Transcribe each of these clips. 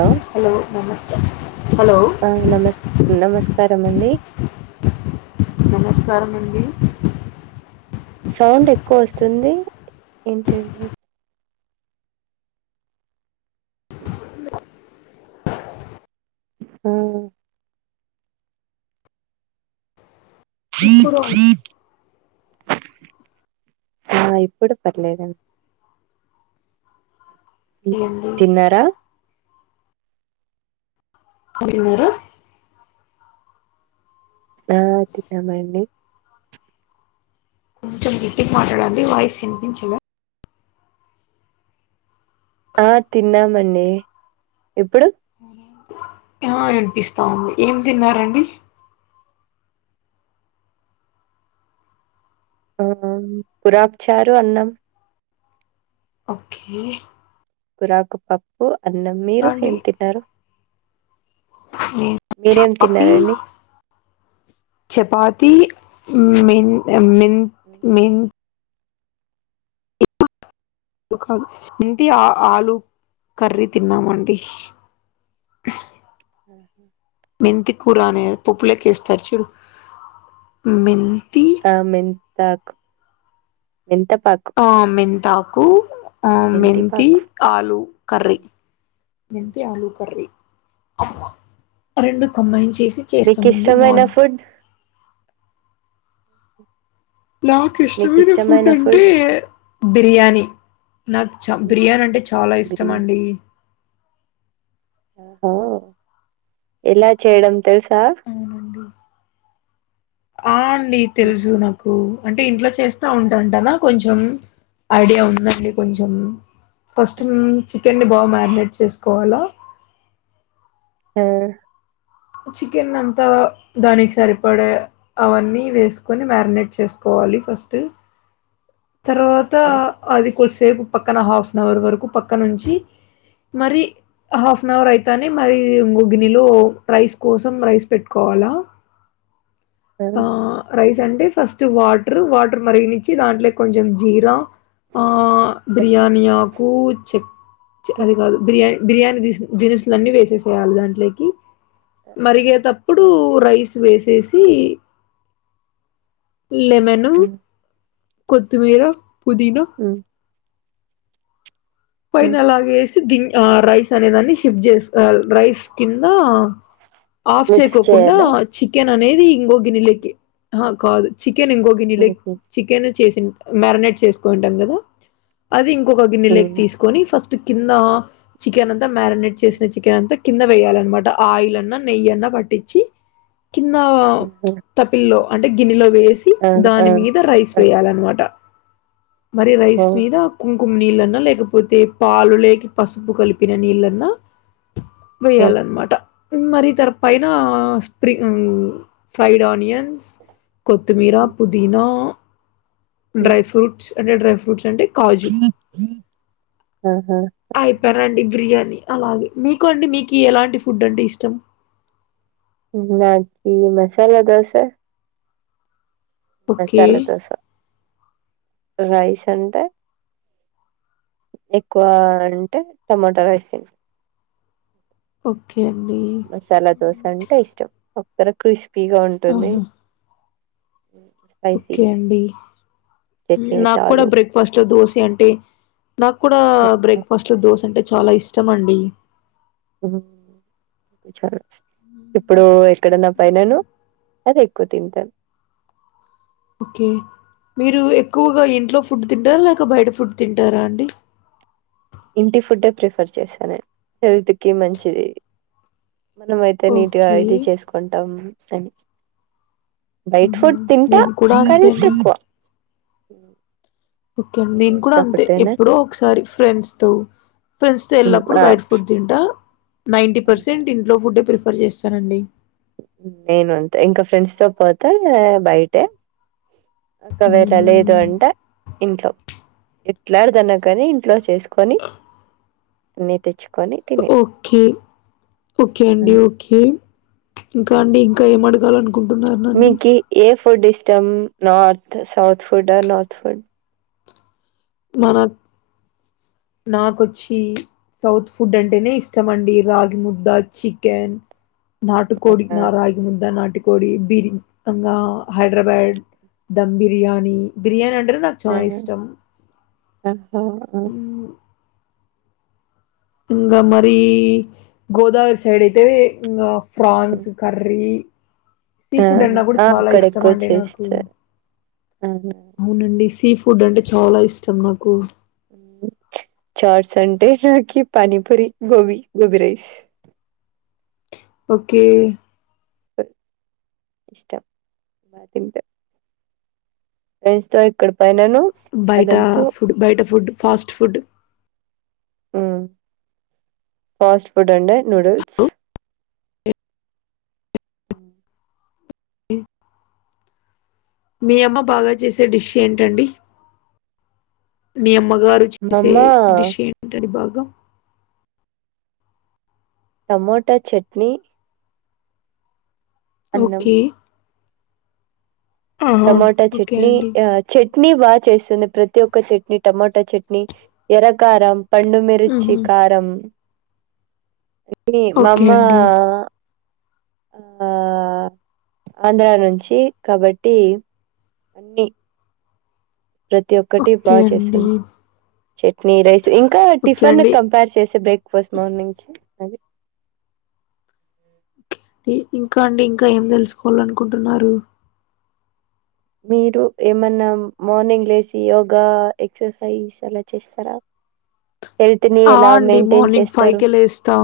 ఆ హలో నమస్కారం హలో అ నమస్ నమస్కారం అండి. నమస్కారం అండి. సౌండ్ ఎక్కువోస్తుంది. ఏంటది? సౌండ్ ఎ ఆ ఇప్పుడు అండి ఆ ఇప్పుడు పర్లేదన్ మ్ తిన్నార? తిన్నార? ఆ తిన్నాం అండి కొంచెం గెట్టిగ మాట్లాడండి వాయిస్ వినిపించలే. ఆ తిన్నామండి. ఇప్పుడు? ఆ వినిపిస్థాంది ఏం తిన్నారండి? ఆ కురాక్ చారు అన్నం. ఓకె కురాకుపప్పు అన్నం. మీరు అండి ఏం తిన్నారు? నేను మీరేం కాఫీ తిన్నారండి? ఆ చపాతి మెన్ మెన్ ఉమ్, మెన్ ఒకాదు మెంతి ఆ ఆలు కర్రీ తిన్నామండి. ఆహా కురానే అది పప్పులేకేస్తారు చూడు మెన్ తా మెంతాకు. మెంతపాకు ఆ మెంతాకు ఆ మెంతి మెంతిపాకు ఆలుూ కర్రీ ఉమ్, ఉమ్. మెంతి ఆలుూ కర్రీ. రెండు కంబైన్ చేసి మీకు చేసామండి ఇష్టమైన బాంది. ఫుడ్ మీకు నాకిష్టమైన ఫుడ్ ఇష్టమైన అంటే బిర్యానీ. నాకు చ బిర్యానీ అంటే చాల గ్రీన్ ఇష్టమండి. ఆహో ఎలా చేయడం తెలుసా? అవునండి ఆ అండి తెలుసు నాకు. కు అంటే ఇంట్లో చేస్తా ఉంటాంటనా కొంచెం, ఐడియా ఉందండి కొంచెం. ఫస్ట్ చికెన్ని బాగ మ్యారినేట్ చేసుకోవాల. ఆ చికెన్ అంతా దానికి సరిపడే అవన్నీ వేసుకొని మ్యారినేట్ చేసుకో వాలి ఫస్టు తర్వాత అది కొద్దిసేపు పక్కన హాఫ్ నవర్ వరకు పక్కనుంచి మరి హాఫ్ నవర్ అయితానే మరి ఓ గిన్నిలో రైస్ కోసం రైస్ పెట్టుకోవా వాల అన్ రైస్ అంటే ఫస్ట్ వాటర్ వాటర్ మరిగనిచ్చి దాంట్లోకి కొంచెం జీరా ఆ బిర్యానీ ఆకు చె అది గాదు బిర్యాని బిర్యానీ దిస్ దినుసులు అన్నీ వేసేసేయాలి దాంట్లేకి మరిగేతప్పుడు రైస్ వేసేసి లెమను కొత్తిమీర పుదీనా పైన అలాగేస్ తి గిన్ ఆ రైస్ అనేదాన్ని షిఫ్ట్ చేసుకోవాలి రైస్ కింద ఆఫ్ మిక్స్ చేయకోకుండా చేయాలా చికెన్ అనేది ఇంగొ గిన్నెలేకి హా కాదు చి చికెన్ ఇంకొక ఆ గన్నిలక్ చికెను చేసిన్ మ్యారినేట్ చేసుకోవుంటాం కదా అది ఇం కోక గిన్నెలేకి తీసు ఫస్ట్ కింద చికెన్ అంతా మ్యారినేట్ చేసిన చికెన్ అంతా కింద వేయాలన్నమాట ఆయిల్ అన్నా నెయ్ యన్న పట్టిచ్చి కింద తపిల్లో అంటే గిన్నెలో వేసి ఆ దాని మీద రైస్ ఆ వేయాలన్నమాట మరి రైస్ ఓహో మీద కుంకుమ నీళ్ళన్నా లేకపో పోతే పాలు లేకి పసుపు కలిపిన నీళ్ళన్నా వేయాలన్నమాట ఉమ్ మరి తర పైన స్ప్రి ఉ ఫ్రైడ్ ఆనియ కొత్తమీర పుదీనా డ్రై ఫ్రూట్స్ అంటే డ్రై ఫ్రూట్స్ అంటే హ ఐపార్ అండి బిర్యానీ అలాగే మీకు అండి మీకి ఎలాంటి ఫుడ్ అంటే ఇష్టం నాకీ మసాలా దోసె ఓకే. మసాలా దోస రైస్ అంటే ఎక్కువ అంటే టమటా రైస్ తి ఓకే అండి. మసాలా దోశ హ్మ్. అంటే ఇష్టం ఒక్కర క్రిస్పీగా ఉంటుంది ఆహా! స్పైసీ ఓకే అండి ఉమ్ చట్నీ విత్ నాకు కూడా ఆలు బ్రేక్ఫాస్ట్ లో దోసి అంటే నాకు కూడా బ్రేక్ఫాస్ట్ లో దోశ అంటే చాలా ఇష్టం అండి ఊ చారు హ్మ్. ఇప్పుడు ఎక్కడన్నా పైననూ అది ఎక్కువ తింటా ఓకే మీరు ఎక్కువగా ఇంట్లో ఫుడ్ తింటారా లేక బయట ఫుడ్ తింటారా అండి ఇంటి ఫుడ్డే ప్రిఫర్ చేస్తా నేను హెల్త్ కి మంచిది మనం అయితే నీట్ గా ఓకే ఇది చేసుకుంటాం అని బైట్ ఊహూ ఫుడ్ తింటా నేను కూడా కానీ అంతే అండి తక్కువ ఓకే అండి మీరు నేను కూడా ఇంట్లో అంతే ఫుడ్డేనా ఎప్పుడో ఒకసారి ఫ్రెండ్స్ తో ఫ్రెండ్స్ తో హ్మ్. వెళ్ళినప్పుడు ఆ బైట ఫుడ్ తింటా నైంటీ పర్సెంట్ ఇంట్లో ఫుడ్డే ప్రిఫర్ చేస్తానండి నేను అంతే ఇంకా ఫ్రెండ్స్ తో పోతే బయటే ఒకవేళ ఊహూ లేదు అంటే ఇంట్లో ఎట్లాడదన్నా కాని ఇంట్లో చేసుకో కొని నే తెచ్చుకో ఓకే ఓకే అండి హ్మ్. ఓకే ఇంకా అండి ఇంకా ఏం అడగాల అనుకుంటున్నారు నన్నీ మీకి ఏ ఫుడ్ ఇస్టమ్ నార్త్ సౌత్ ఫుడ్ ఆ నార్త్ ఫుడ్ ఆ మనక్ నాకొచ్చి సౌత్ ఫుడ్ అంటేనే ఇష్టం అండి రాగి ముద్ద చికెన్ నాటుకోడి ఆ నా రాగి ముద్ద నాటికోడి బీరింగ్ ఇంగ ఆ హైదరాబాద్ దమ్ బిర్యానీ బిర్యానీ అంటే నాకు చాల ఇష్టం ఆహో ఆ హ్మ్. ఇంగా మరి గోదావరి సైడ్ అయితే ఇంగ ఫ్రాన్స్ కర్రీ సీ ఆ ఫుడ్ అన్నా కూడా ఆ చాలా అక్కడ ఇష్టం ఎక్కువ అండి నాకు చేస్తారు అవును అవునండి సీ ఫుడ్ ఫుడ్ అంటే చాలా ఇష్టం నాకు ఒకే చట్స్ అంటే నాకి పానిపూరి గోభీ గోభీ రైస్ ఓకే ఇష్టం తింటా ఫ్రెండ్స్తో ఇక్కడ బయట ఫుడ్ బయట ఫుడ్ ఫాస్ట్ ఫుడ్ ఆ ఫాస్ట్ ఫుడ్ అంటే నూడిల్స్ ఓకే. అ మీ అమ్మ బాగా చేసే డిష్ ఏంటండి మీ అమ్మగారు మా చేసే అమ్మ డిష్ ఏంటడి భాగ టమోటా చట్నీ అన్నం ఓకే ఆహా టమాటా ఓకే చట్నీ అండి గా చట్ ట్నీ బాగా చేస్తుంది ప్రతి ఒక్క చట్నీ టమోటా చట్నీ ఎర్రకారం పండుమిర్చి ఊహు కారం కి ఓకే మామ్మ అండి ఆ ఆంధ్రా నుంచి కాబట్టి అన్ని ప్రతి ఒక్కటి ఓకే బా అండి చేస్తుంది చట్నీ రైస్ ఇంకా ఓకే టిఫిన్ అండి కంపేర్ చేస్తే బ్రేక్ఫాస్ట్ మార్నింగ్ అది ఇ ఇంకా అండి ఇంకా ఏం తెలుసుకోవాలనుకుంటున్నారు మీరు ఏమన్నా మార్నింగ్ లేసి యోగా ఎక్సర్సైజ్ అలా చేస్తారా హెల్త్ ని ఆ ఎలా అండి మెయింటైన్ మార్నింగ్ ఫైవ్ చేస్తారు కె లేస్తా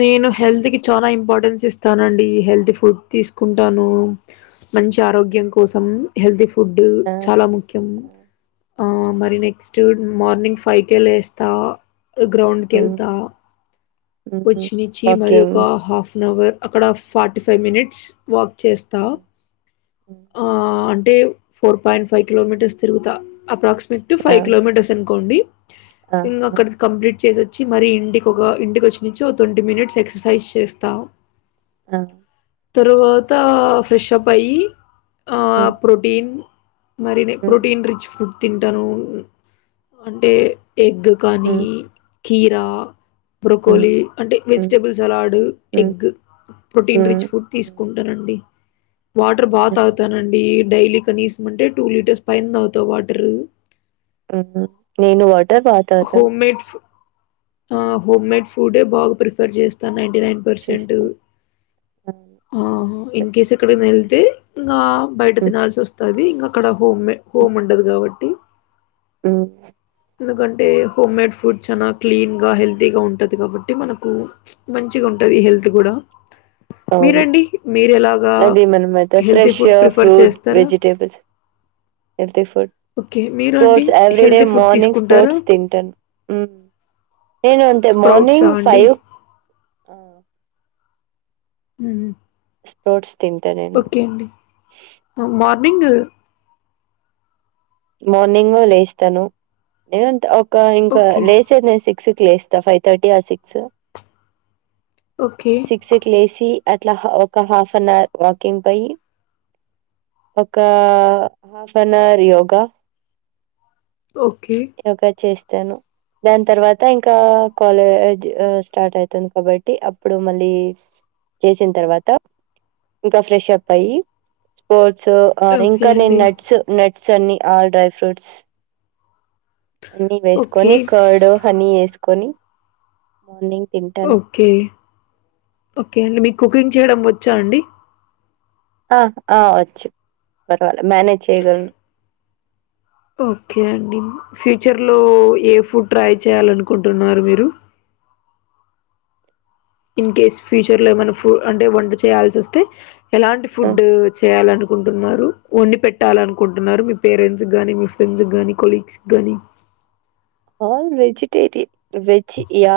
నేను హెల్త్ కి చాలా ఇంపార్టెన్స్ ఇస్తానండి హెల్తీ ఫుడ్ తీసుకుంటాను మంచి ఆరోగ్యం కోసం హెల్తీ ఫుడ్ ఆ చాలా ముఖ్యం ఆ, ఆ మరి నెక్స్ట్ మార్నింగ్ ఫైవ్ కే లేస్తా గ్రౌండ్కి ఉమ్ వెళ్తా ఉమ్ పర్చిమిర్చి మరి వాకింగ్ ఒక హాఫ్ వన్ అవర్ అక్కడ ఫార్టీ ఫైవ్ మినిట్స్ వాక్ చేస్తా ఉమ్, ఉమ్, ఆ అంటే ఫోర్ పాయింట్ ఫైవ్ కిలోమీటర్స్ తిరుగుతా అప్రాక్సిమేట్ ఆ ఫైవ్ కిలోమీటర్స్ అనుకోండి ఆ ఇంకా ఆ అక్కడ కంప్లీట్ చేసిచ్చి మరి ఇంటికి ఒక ఇంటికి వచ్చి నుంచి ఓ ట్వంటీ మినిట్స్ ఎక్ససైజ్ చేస్తా ఆ తరువాత ఫ్రెషప్ అయ్యి ఆ ఉమ్ ప్రోటీన్ మరి ఉమ్ ప్రోటీన్ రిచ్ ఫుడ్ తింటాను అంటే ఎగ్ కానీ ఉమ్ ఖీరా ఉమ్ కోలి అంటే ఉమ్ వెజిటబుల్ సలాడ్ ఉమ్ ఎగ్ ప్రొటీన్ ఉమ్ రిచ్ ఫుడ్ ఉమ్, తీసుకుంటానండి వాటర్ బాగా ఆ. తాగుతానండి డైలీ కనీసం అంటే టూ లీటర్స్ పైన తాగుతా వాటరు ఉహు నేను వాటర్ బాగా తాగుతాను హోమ్ మేడ్ ఫు ఆ హోమ్ మేడ్ ఫుడ్ బాగా ప్రిఫర్ చేస్తాను నైన్టీ నైన్ పర్సెంట్ చేస్తాను. అవును. ఆ నేనంతే. ఇన్ కేస్ ఎక్కడైనా హ్మ్. వెళ్తే ఇంకా బయట తినాల్సి వస్తుంది ఇంకా అక్కడ హోమ్ మే హోమ్ ఉండదు కాబట్టి ఉమ్ ఎందుకంటే హోమ్ మేడ్ ఫుడ్ చాలా క్లీన్ గా హెల్తీగా ఉంటది కాబట్టి మనకు మంచిగా ఉంటది హ్మ్. హెల్త్ కూడా అవును. మీరండి మీరు ఎలా ఆ అదేమనమాట హెల్తీ ఫ్రెష్ ఫుడ్ ఫ్రీఫర్ ఫ్రూట్, చేస్తారా వెజిటేబుల్స్, హెల్తీ ఫుడ్. ఓకే మీరు అండి స్ప్రోట్స్ హెల్తీ ఫుడ్ తీసుకుంటారా ఉమ్ నేను అంతే స్ప్రౌట్సా మార్నింగ్ అండి? ఫైవ్ ఉమ్ స్ప్రోట్స్ తింటా నేను. ఓకే అండి మార్నింగ్ మార్నింగ్ లేస్తాను నేను ఒక ఇంకా ఓకే లేసే నేను సిక్స్కి లేస్తా five thirty or six okay సిక్స్కి లేసి అట్లా ఒక హాఫ్ అన్ అవర్ వాకింగ్ పోయి ఒక half an hour yoga okay yoga చేస్తాను దాని తర్వాత ఇంకా కాలేజ్ స్టార్ట్ అవుతుంది కాబట్టి అప్పుడు మళ్ళీ చేసిన తర్వాత ఇంకా ఫ్రెష్ అప్ అయి స్పోర్ట్స్ సో ఓకే ఇంకా నేను అండి నట్స్ నట్స్ అన్ని ఆల్ డ్రై ఫ్రూట్స్ అన్నీ ఓకే వేసుకొని కార్డ్ హనీ వేసుకొని మార్నింగ్ తింటాను ఓకే ఓకే అండి మీకు కుకింగ్ చేయడం వచ్చా అండి ఆ ఆ వచ్చు పర్వాలే మేనేజ్ చేయ్యగలను ఓకే అండి ఫ్యూచర్ లో ఏ ఫుడ్ ట్రై చేయాలనుకుంటున్నారు మీరు ఇన్ కేస్ ఫ్యూచర్ లో ఏమైనా ఫు అంటే వంట చేయాల్సి వస్తే ఎలాంటి ఫుడ్ చేయాలనుకు అనుకుంటున్నారు వండి పెట్టాలీ అనుకుంటున్నారు మీ పేరెంట్స్ గాని మీ ఫ్రెండ్స్ కి కొలీగ్స్ గాని all vegetarian veg yeah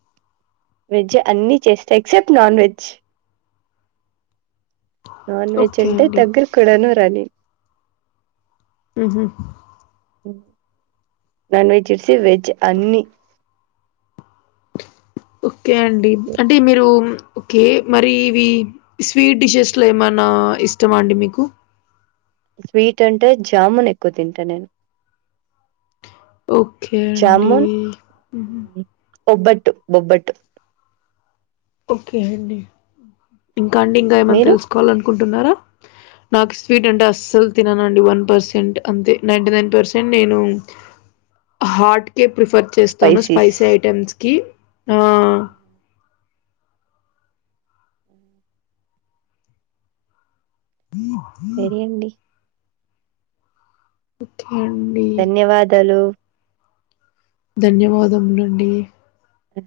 [inaudible] veg అన్ని చేస్తా except non veg non veg okay అంటే అండి దగ్గర కూడాను రనిను ఉహు నాన్ వేజెస్ వెజ్ అన్ని ఓకే అండి అంటే మీరు ఓకే మరి ఇవి స్వీట్ డిషెస్లో ఏమైనా ఇష్టమా అండి మీకు స్వీట్ అంటే జాముూన్ ఎక్కు తింటా నేను ఓకే అండి జామున్ ఉహు బొబ్బట్టు బొబ్బట్టు ఓకే అండి ఇంకా అండి ఇంకా ఏమన్నా మీరు తెలుసుకోవాల అనుకుంటున్నారా నాకు స్వీట్ అంటే అస్సలు తిననుండి వన్ పర్సెంట్ అంతే నైన్ంట నైన్ పర్సెంట్ నేను హాట్ కేే ప్రిఫర్ చేస్తాను స్పైసీస్ స్పైసీ ఐటెమ్స్ కీ ఆ సరి అండి ఓకే అండి. ధన్యవాదాలు ధన్యవాదమునండి అ